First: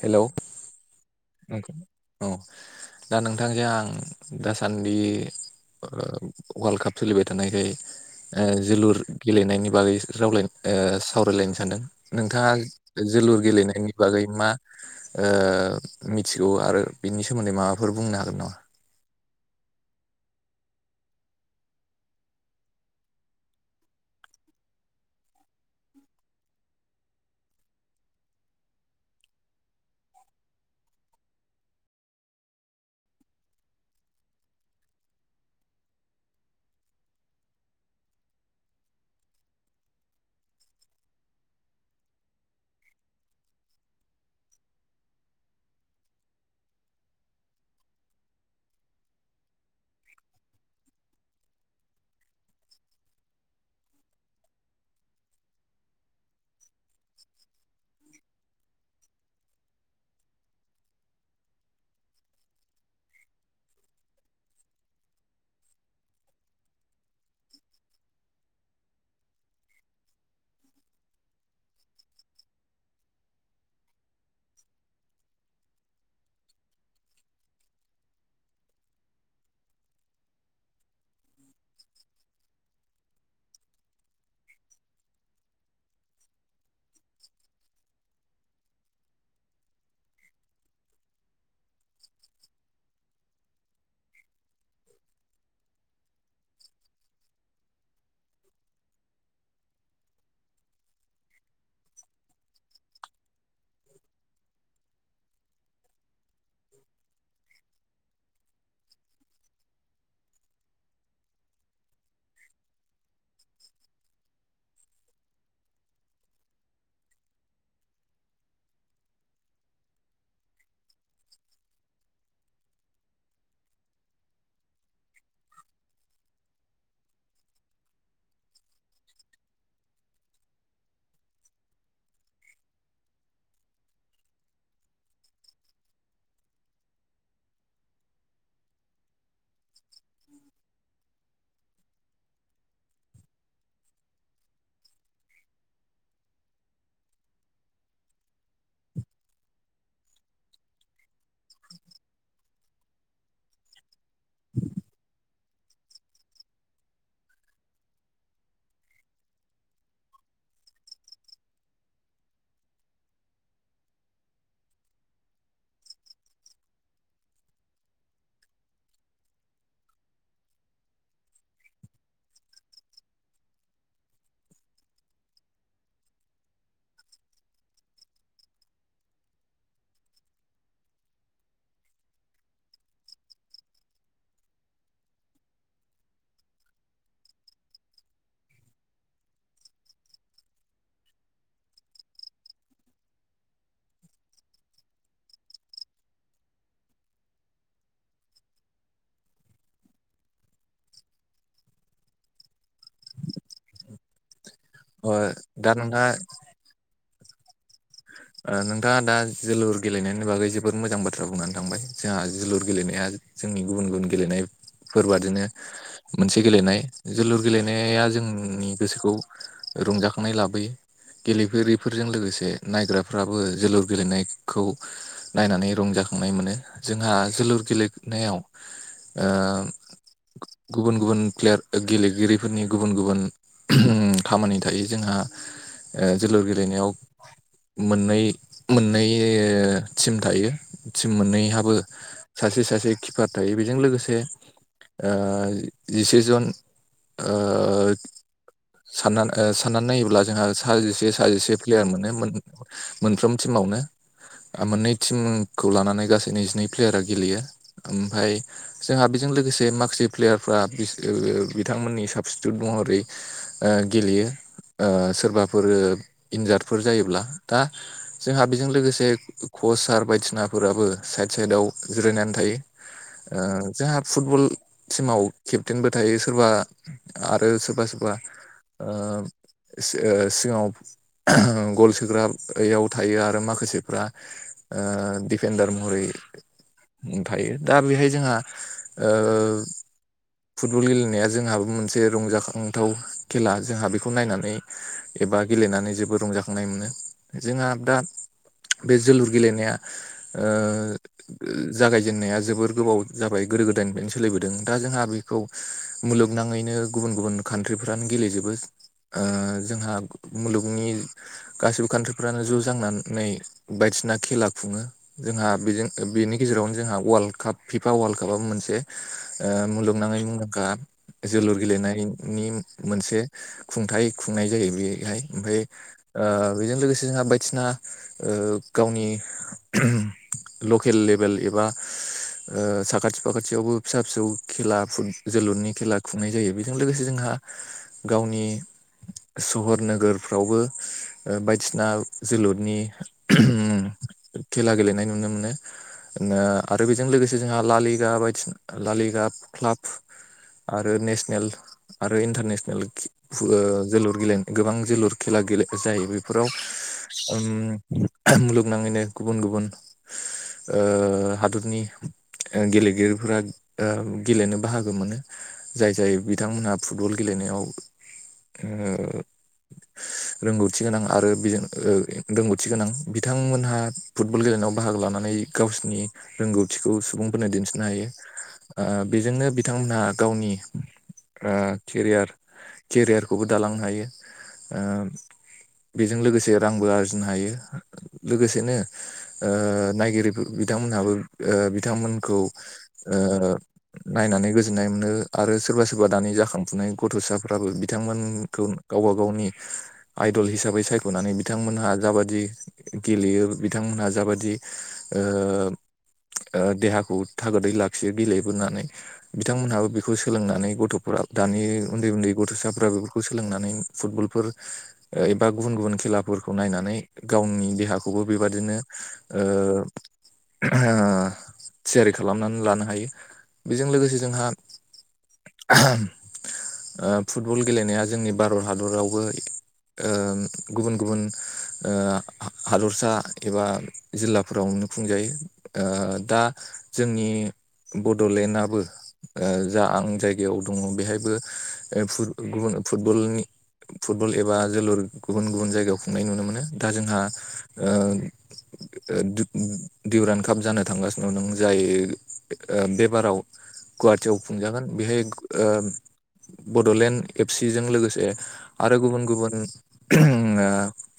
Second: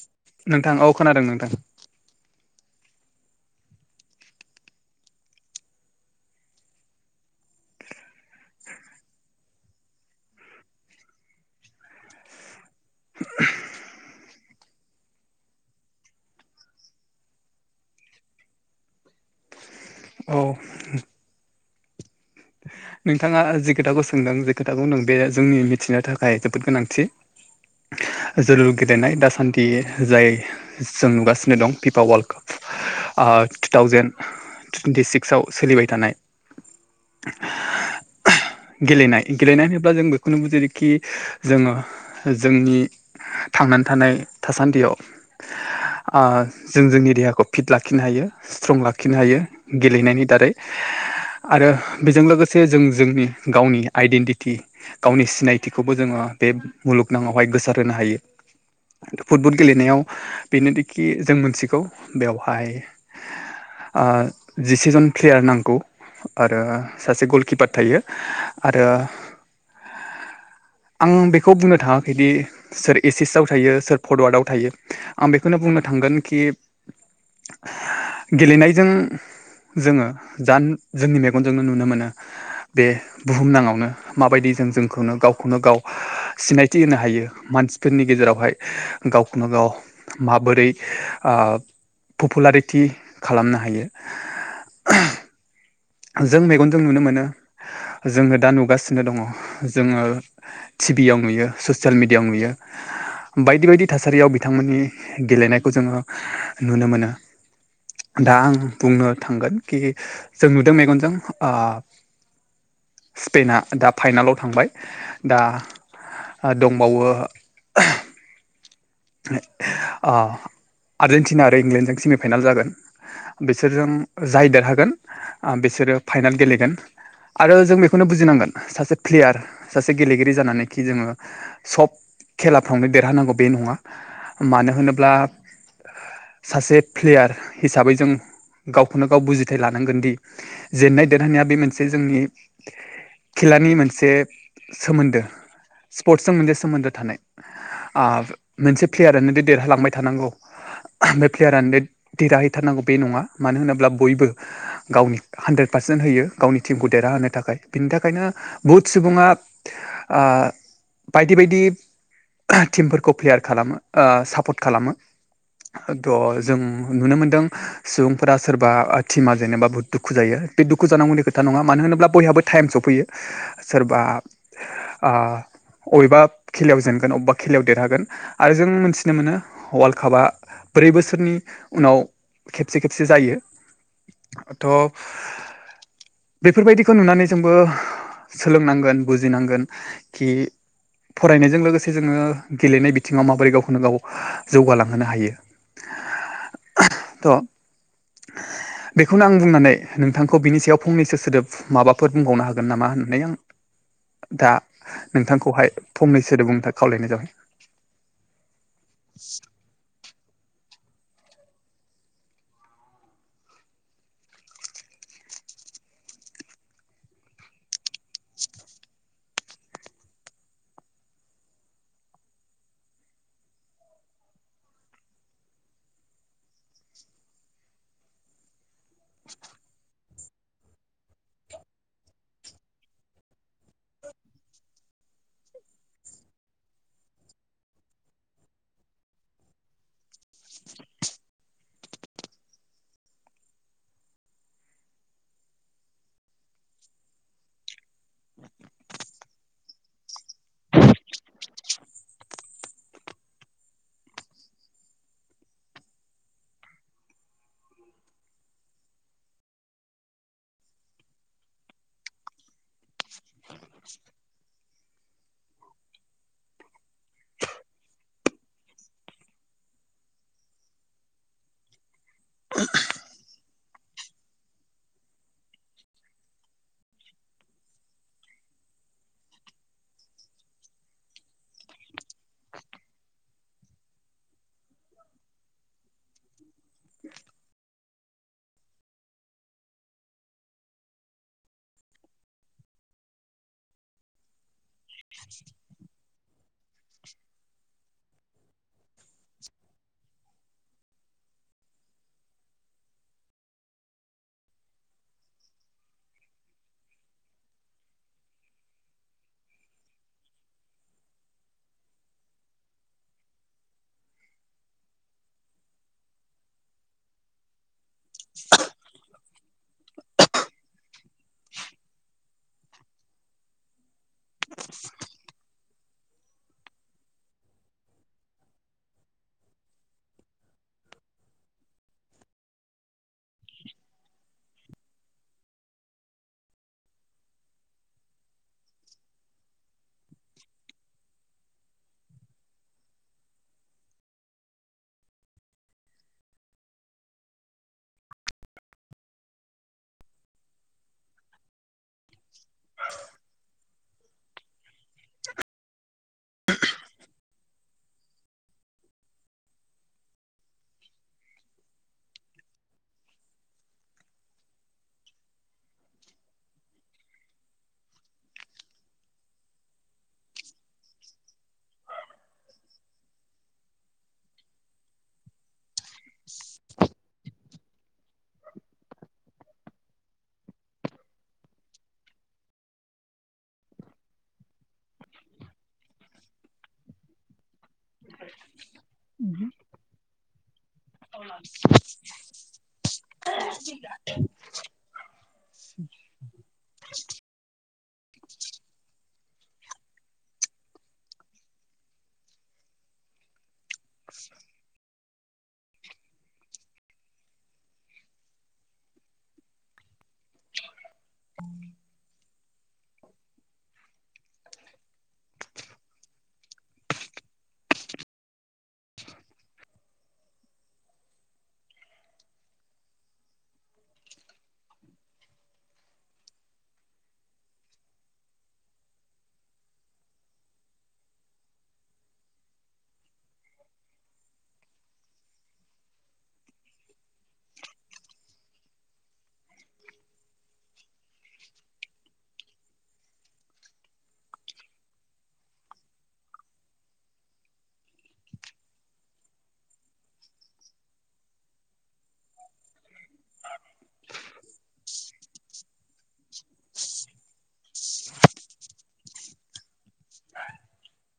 Hello नोंथां औ खोनादों नोंथां उम औ दा नोंथांजों आं दासान्दि ओ वर्ल्ड काप सोलिबाय थानायखाय ओ जोलुर गेलेनायनि बागै रावलाय सावरायलायनो सानदों नोंथाङा जोलुर गेलेनायनि बागै मा ओ मिथिगौ आरो बिनि सोमोन्दै माबाफोर बुंनो हागोन नामा औ नोंथाङा जि खोथाखौ सोंदों जे खोथाखौ नों बे जोंनि मिथिनो थाखाय जोबोद गोनांथि जोलुर गेलेनाय दासान्दि जाय जों नुगासिनो दं पिपा वर्ल्ड काप, ओ टु थावजेेन टुइेन्टि सिक्सआव सोलिबाय थानाय [inaudible] गेलेनाय गेलेनाय होनोब्ला जों बेखौनो बुजियोखि जोङो जोंनि थांनानै थानाय थासान्दियाव ओ जों जोंनि देहाखौ फिट लाखिनो हायो स्ट्रं लाखिनो हायो गेलेनायनि दारै आरो बेजों लोगोसे जों जोंनि गावनि आइडेन्टिटि गावनि सिनायथिखौबो जोङो बे मुलुगनङावहाय गोसार होनो हायो फुटबल गेलेनायाव बेनोदिखि जों मोनथिगौ बेवहाय ओ जिसेजन प्लेयार नांगौ आरो सासे गलकिपार थायो आरो [inaudible] आं बेखौ बुंनो थाङाखैदि सोर एसिस आव थायो सोर फरवार्डाव थायो आं बेखौनो बुंनो थांगोन कि गेलेनायजों जोङो जां जोंनि मेगनजोंनो नुनो मोनो नो बे बुहुम नाङावनो माबायदि जों जोंखौनो गावखौनो गाव सिनायथि होनो हायो मानसिफोरनि गेजेरावहाय गावखौनो गाव माबोरै ओ पपुलारिटि खालामनो हायो जों मेगनजों नुनो मोनो जोङो दा नुगासिनो दङ जोङो टिभि आयाव नुयो ससियेल मिडियायाव नुयो बायदि बायदि थासारियाव बिथांमोननि गेलेनायखौ जोङो नुनो मोनो दा आं बुंनो थांगोन कि जों नुदों मेगनजों ओ स्पेना दा फाइनालाव थांबाय दा दंबावो आर्जेेनटिना आरो इंलेण्डजों सेमिफाइनाल जागोन। बिसोरजों जाय देरहागोन बिसोरो फाइनाल गेलेगोन। आरो जों बेखौनो बुजिनांगोन, सासे प्लेयार सासे गेलेगिरि जानानैखि जोङो सब खेलाफ्रावनो देरहानांगौ बे नङा मानो होनोब्ला सासे प्लेयार हिसाबै जों गावखौनो गाव बुजि लानांगोन दि जेननाय देरहानाया बे मोनसे जोंनि खेलानि मोनसे सोमोन्दो स्पर्टसजों मोनसे सोमोन्दो थानाय आ मोनसे प्लेयारानो देरहालांबाय थानांगौ बे प्लेयारानो देरहाहैथारनांगौ बे नङा मानो होनोब्ला बयबो गावनि हानद्रेद पारसेन्ट होयो गावनि टिमखौ देरहाहोनो थाखाय बिनि थाखायनो बुहुत सुबुङा ओ बायदि बायदि टिमफोर खौ प्लेयार खालामो ओ सापर्ट खालामो थ जों नुनो मोनदों सुबुंफोरा सोरबा टिमा जेनेबा बुहुत दुखु जायो, बे दुखु जानांगौनि खोथा नङा मानो होनोब्ला बयहाबो टाइम सफैयो सोरबा ओ अबेबा खेलायाव जेनगोन अबेबा खेलायाव देरहागोन आरो जों मोनथिनो मोनो वर्ल्ड कापआ ब्रै बोसोरनि उनाव खेबसे खेबसे जायो दाथ' बेफोरबायदिखौ नुनानै जोंबो सोलोंनांगोन बुजिनांगोन। कि फरायनायजों लोगोसे जोङो गेलेनाय बिथिङाव माबोरै गावखौनो गाव जौगालांहोनो हायो थ' बेखौनो आं बुंनानै नोंथांखौ बिनि सायाव फंनैसो सोदोब माबाफोर बुंबावनो हागोन नामा होननानै आं दा ओ दा नोंथांखौहाय नोंथाङा फंनै सोदोब बुंनो थाखाय खावलायनाय जाबाय। नोंथाङा दा जोलुर गेलेनायनि नि बागै जोबोर मोजां बाथ्रा बुंनानै थांबाय, जोंहा जोलुर गेलेनाया जोंनि गुबुन गुबुन गेलेनाय फोरबादिनो मोनसे गेलेनाय जोलुर गेलेनाया जोंनि गोसोखौ रंजाखांनाय लाबोयो गेलेगिरिफोरजों लोगोसे नायग्रा फोराबो जोलुर गेलेनाय खौ नायनानै रंजाखांनाय मोनो जोंहा जोलुर गेलेनायाव ओम गुबुन गुबुन प्लेयार गेलेगिरिफोरनि गुबुन गुबुन खामानि थायो जोंहा ओ जोलुर गेलेनायाव मोननै मोननै टिम थायो टिम मोननैहाबो सासे सासे किपार थायो। बेजों लोगोसे ओ जिसे जन ओ साननानै ओ साननानै नायोब्ला जोंहा साजिसे साजिसे प्लेयार मोनो मोनफ्रोम टिमावनो। ओम मोननै टिमखौ लानानै गासै नैजिनै प्लेयारा गेलेयो, ओमफ्राय जोंहा बेजों लोगोसे माखासे प्लेयारफ्रा बि ओ ओ बिथांमोननि साबस्टिटिउद महरै ओ गेलेयो ओ सोरबाफोर इन्जार्फोर जायोब्ला दा जोंहा बेजों लोगोसे कचार बायदिसिनाफोराबो साइड साइदाव जिरायनानै थायो। ओ जोंहा फुटबल टिमाव केप्टेनबो थायो सोरबा आरो सोरबा सोरबा ओ ओ सिगाङाव गल सोग्रा ओयाव थायो आरो माखासेफ्रा ओ दिफेनडार महरै थायो। दा बेहाय जोंहा ओ फुटबल गेलेनाया जोंहाबो मोनसे रंजाखांथाव खेला, जोंहा बेखौ नायनानै एबा गेलेनानै जोबोद रंजाखांनाय मोनो। जोंहा दा बे जोलुर गेलेनाया ओ ओ जागायजेननाया जोबोर गोबाव जाबाय गोदो गोदायनिफ्रायनो सोलिबोदों दा जोंहा बे खौ मुलुगनाङैनो गुबुन गुबुन कान्ट्रिफ्रानो गेलेजोबो। ओ जोंहा मुलुगनि गासिबो कान्ट्रि फ्रानो ज' जांनानै बायदिसिना खेला खुङो। जोंहा बेजों बेनि गेजेरावनो जोंहा वार्ल्ड काप फिफा वार्ल्ड काप आबो मोनसे ओ मुलुगनाङै मुंदांखा जोलुर गेलेनायनि मोनसे खुंथाय खुंनाय जायो बेहाय ओमफ्राय ओ बेजों लोगोसे जोंहा बायदिसिना ओ गावनि लकेल लेभेल एबा ओ साखाथि फाखाथियावबो फिसा फिसौ खेला फुट जोलुरनि खेला खुंनाय जायो बि जों लोगोसे जोंहा गावनि सहर नोगोरफ्रावबो ओ बायदि सिना जोलुरनि खेला गेलेनाय नुनो मोनो। आरो बेजों लोगोसे जोंहा लालिघा बायदि लालिघा क्लाब आरो नेसनेल आरो इन्टारनेसनेल खे फु ओ जोलुर गेलेनाय गोबां जोलुर खेला गेले जायो बे फोराव उम मुलुगनाङैनो गुबुन गुबुन ओ हादरनि ओ गेलेगिरिफोरा ओ गेलेनो बाहागो मोनो। जाय जाय बिथांमोनहा फुटबल गेलेनायाव ओ रोंगौथि गोनां आरो बेजों ओ रोंगौथि गोनां बिथांमोनहा फुटबल गेलेनायाव बाहागो लानानै गाव नि रोंगौथिखौ सुबुं फोरनो दिन्थिनो हायो। ओ बेजोंनो बिथांमोनहा गावनि ओ केरियार केरियारखौबो दालांनो हायो ओ बेजों लोगोसे रांबो आरजिनो हायो लोगोसेनो नायगिरि ओ नायगिरि बिथांमोनहाबो ओ बिथांमोनखौ ओ नायनानै गोजोननाय मोनो। आरो सोरबा सोरबा दानि जाखांफुनाय गथ'साफ्राबो बिथांमोनखौ गावबा गावनि दल हिसाबै सायख'नानै बिथांमोनहा जाबादि गेलेयो बिथांमोनहा जाबादि ओ ओ देहाखौ थागोदै लाखियो गेलेबोनानै। बिथांमोनहाबो बेखौ सोलोंनानै गथ'फोरा दानि उन्दै उन्दै गथ'साफ बेफोरखौ सोलोंनानै फुटबलफोर एबा गुबुन गुबुन खेलाफोरखौ नायनानै गावनि देहाखौबो बेबादिनो ओ थियारि खालामनानै लानो हायो। बेजों लोगोसे जोंहा ओ फुटबल गेलेनाया जोंनि भारत हादरावबो ओ गुबुन गुबुन ओ हादरसा एबा जिल्लाफोरावनो खुंजायो। ओ दा जोंनि बड'लेण्डआबो ओ जा आं जाय गायाव दङ बेवहायबो फुद गुबुन फुदबलनि फुदबल एबा जोलुर गुबुन गुबुन जायगायाव खुंनाय नुनो मोनो दा जोंहा ओ ओ दुब-दिउरान कप जानो थांगासिनो दं जायो ओ बेबाराव गुवाहाटियाव खुंजागोन बेहाय ओ बड'लेण्ड एफ सिजों लोगोसे आरो गुबुन गुबुन ओ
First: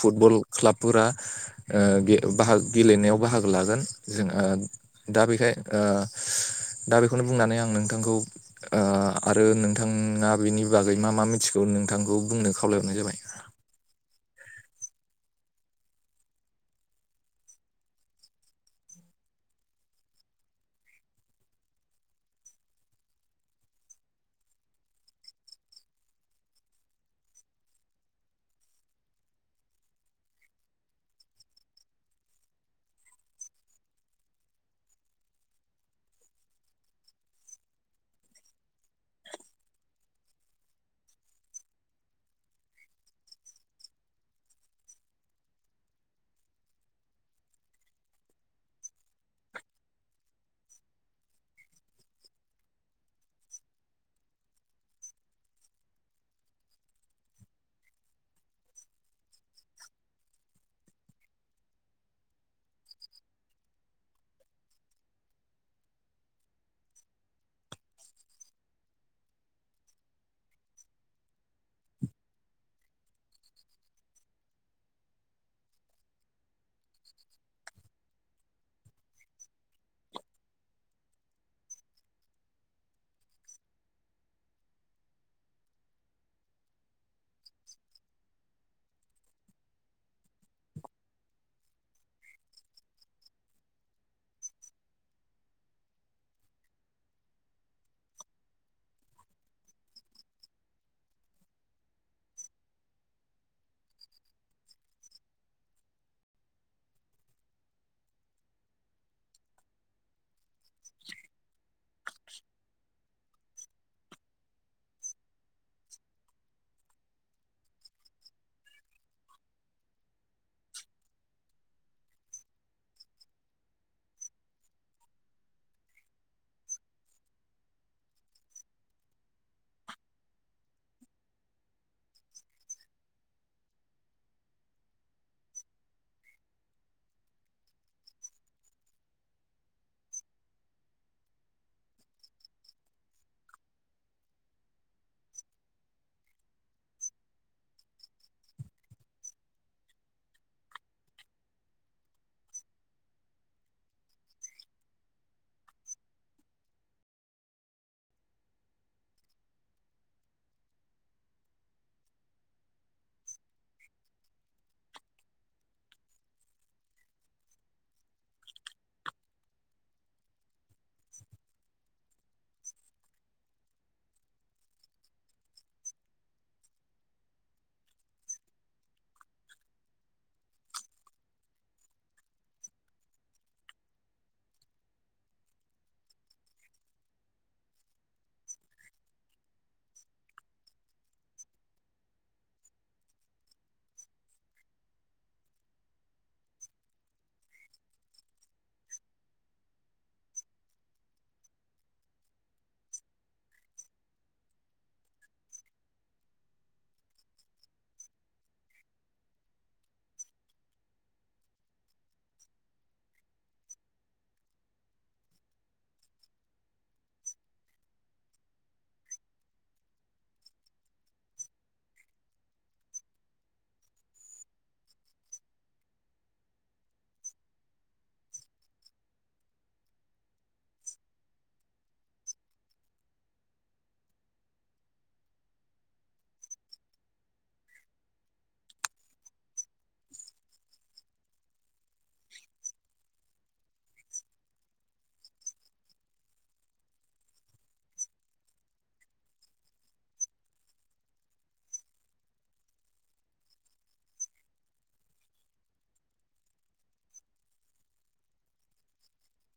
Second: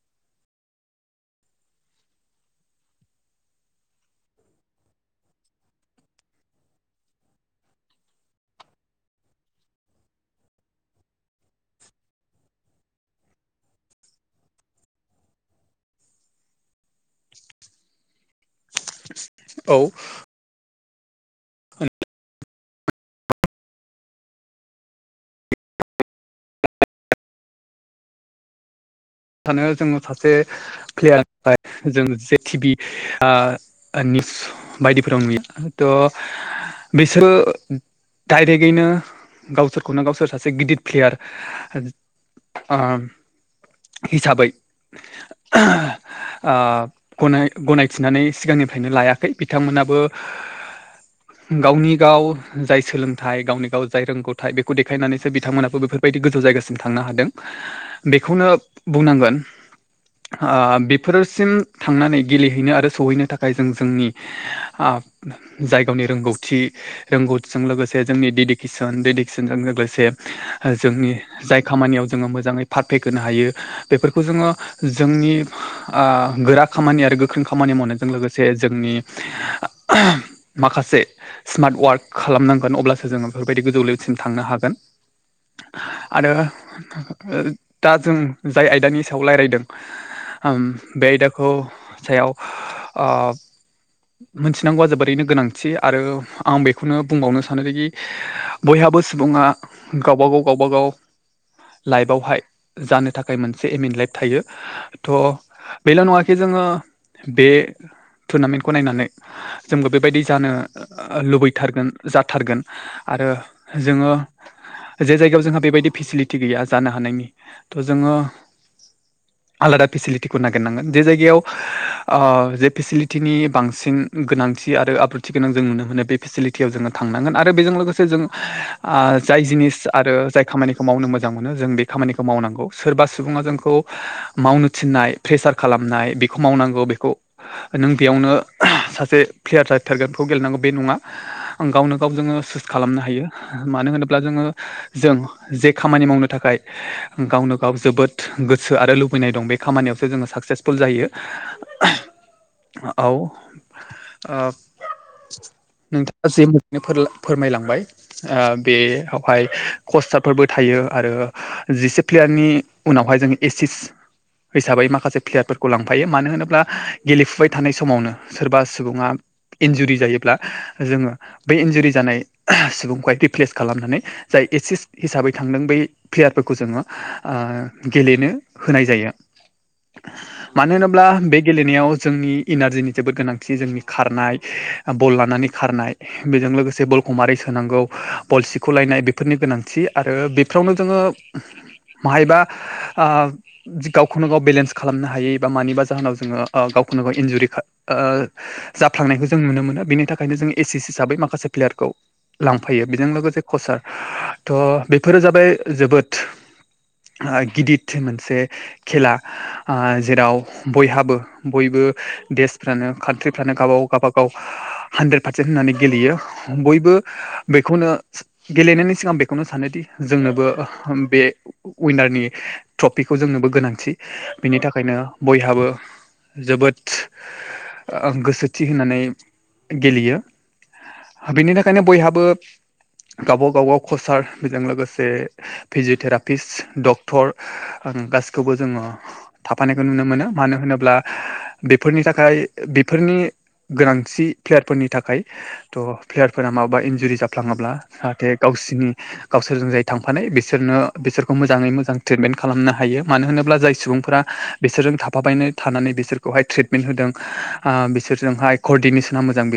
फुटबल क्लाबफोरा ओ गे बाहाग गेलेनायाव बाहागो लागोन जों ओ दा बेखाय ओ दा बेखौनो बुंनानै आं नोंथांखौ ओ आरो नोंथाङा बेनि बागै मा मा मिथिगौ नोंथांखौ बुंनो खावलायहरनाय जाबाय। औ [unintelligible] थानो जोङो सासे प्लेयारनि [unintelligible] बायदिफोराव नुयो‌ थ' बिसोर डाइरेक्टैनो गावसोरखौनो गावसोर सासे गिदिर प्लेयार‌ओ हिसाबै ओ गनाय गनायथिनानै सिगांनिफ्रायनो लायाखै बिथांमोनाबो [inaudible] गावनि गाव जाय सोलोंथाइ गावनि गाव जाय रोंगौथायाइ बेखौ देखायनानैसो बिथांमोनाबो बेफोर बायदि गोजौ जायगासिम थांनो हादों बेखौनो बुंनांगोन। ओ बेफोरसिम थांनानै गेलेहैनो आरो सहैनो थाखाय जों जोंनि आं जायगावनि रोंगौथि रोंगौथिजों लोगोसे जोंनि डेडिकेसन डेदिकेसनजों लोगोसे जोंनि जाय खामानियाव जोङो मोजाङै पारफे होनो हायो बेफोरखौ जोङो जोंनि ओ गोरा खामानि आरो गोख्रों खामानि मावनायजों लोगोसे जोंनि माखासे स्मार्ट वार्क खालामनांगोन अब्लासो जोङो बेफोरबायदि गोजौ लेसिम थांनो हागोन। आरो दा जों जाय आयदानि सायाव राय्लायदों‌ बे आयदाखौ सायाव आ मोनथिनांगौआ जोबोरैनो गोनांथि आरो आं बेखौनो बुंबावनो सानोदि बयहाबो सुबुङा गावबागाव गावबागाव लाइफआवहाय जानो थाखाय मोनसे एमनलेट थायो। थ' बेल' नङाखि जोङो बे टुनामेन्टखौ नायनानै जोंबो बेबायदि जानो लुबैथारगोन जाथारगोन आरो जोङो जे जायगायाव जोंहा बेबायदि फेसिलिटि गैया जानो हानायनि थ' जोङो [unintelligible] आलादा फेसिलिटिखौ नागिरनांगोन जे जायगायाव ओ जे फेसिलिटिनि बांसिन गोनांथि आरो आब्रुथि गोनां जों नुनो मोनो बे फेसिलिटियाव जोङो थांनांगोन आरो बेजों लोगोसे जों आ जाय जिनिस आरो जाय खामानिखौ मावनो मोजां मोनो जों बे खामानिखौ मावनांगौ। सोरबा सुबुङा जोंखौ मावनो थिननाय प्रेसार खालामनाय बेखौ मावनांगौ बेखौ नों बेयावनो सासे प्लेयार जाथारगोन बेखौ गेलेनांगौ बे नङा गावनो गाव जोङो सुइस खालामनो हायो मानो होनोब्ला जोङो जों जे खामानि मावनो थाखाय गावनो गाव जोबोद गोसो आरो लुबैनाय दं बे खामानियावसो जोङो साक्सेसफुल जायो। औ ओ नोंथाङा जे मोजांनो फोरमायलांबाय आ बेयावहाय कस्टारफोरबो थायो आरो जिसे प्लेयार नि उनावहाय जोंङो एसिस हिसाबै माखासे प्लेयारफोरखौ लांफायो मानो होनोब्ला गेलेफुबाय थानाय समावनो सोरबा सुबुङा इन्जुरि जायोब्ला जोङो बै इन्जुरि जानाय सुबुंखौहाय रिप्लेस खालामनानै जाय एसिस हिसाबै थांदों बै प्लेयारफोरखौ जोङो ओ गेलेनो होनाय जायो। [inaudible] मानो होनोब्ला बे गेलेनायाव जोंनि इनारजिनि जोबोद गोनांथि जोंनि खारनाय बल लानानै खारनाय बेजों लोगोसे बलखौ मारै सोनांगौ बल सिख'लायनाय बेफोरनि गोनांथि आरो बे फ्रावनो जोङो बाहायबा ओ गावखौनो गाव बेलेन्स खालामनो हायै बा मानिबा जाहोनाव जोङो ओ गावखौनो गाव इन्जुरि ओ जाफ्लांनायखौ जों नुनो मोनो बेनि थाखायनो जों एस एस हिसाबै माखासे प्लेयारखौ लांफायो बेजों लोगोसे कसार थ' बेफोरो जाबाय जोबोद ओ गिदिर मोनसे खेला ओ जेराव बयहाबो बयबो देशफ्रानो कान्ट्रिफ्रानो गावबाव गावबागाव हानद्रेद पारसेन्ट होननानै गेलेयो बयबो बेखौनो गेलेनायनि सिगांं बेखौनो सानोदि जोंनोबो बे उइनारनि ट्रफिखौ जोंनोबो गोनांथि बिनि थाखायनो बयहाबो जोबोद ओ गोसोथि होनानै गेलेयो बेनि थाखायनो बयहाबो गावबागावगाव कसार फोरजों लोगोसे फिजिय'थेरा पिस डक्टर आ गासिखौबो जोङो थाफानायखौ नुनो मोनो मानो होनोब्ला बेफोरनि थाखाय बेफोरनि गोनांथि प्लेयारफोरनि थाखाय थ' प्लेयारफोरा माबाबा इन्जुरि जाफ्लाङोब्ला जाहाथे गावसिनि गावसोरजों जाय थांफानाय बिसोरनो बिसोरखौ मोजाङै मोजां ट्रिटमेन्ट खालामनो हायो मानो होनोब्ला जाय सुबुंफोरा बिसोरजों थाफाबायनो थानानै बिसोर खौहाय ट्रिटमेन्ट होदों ओ बिसोरजोंहाय करडिनेसना मोजां बिसोर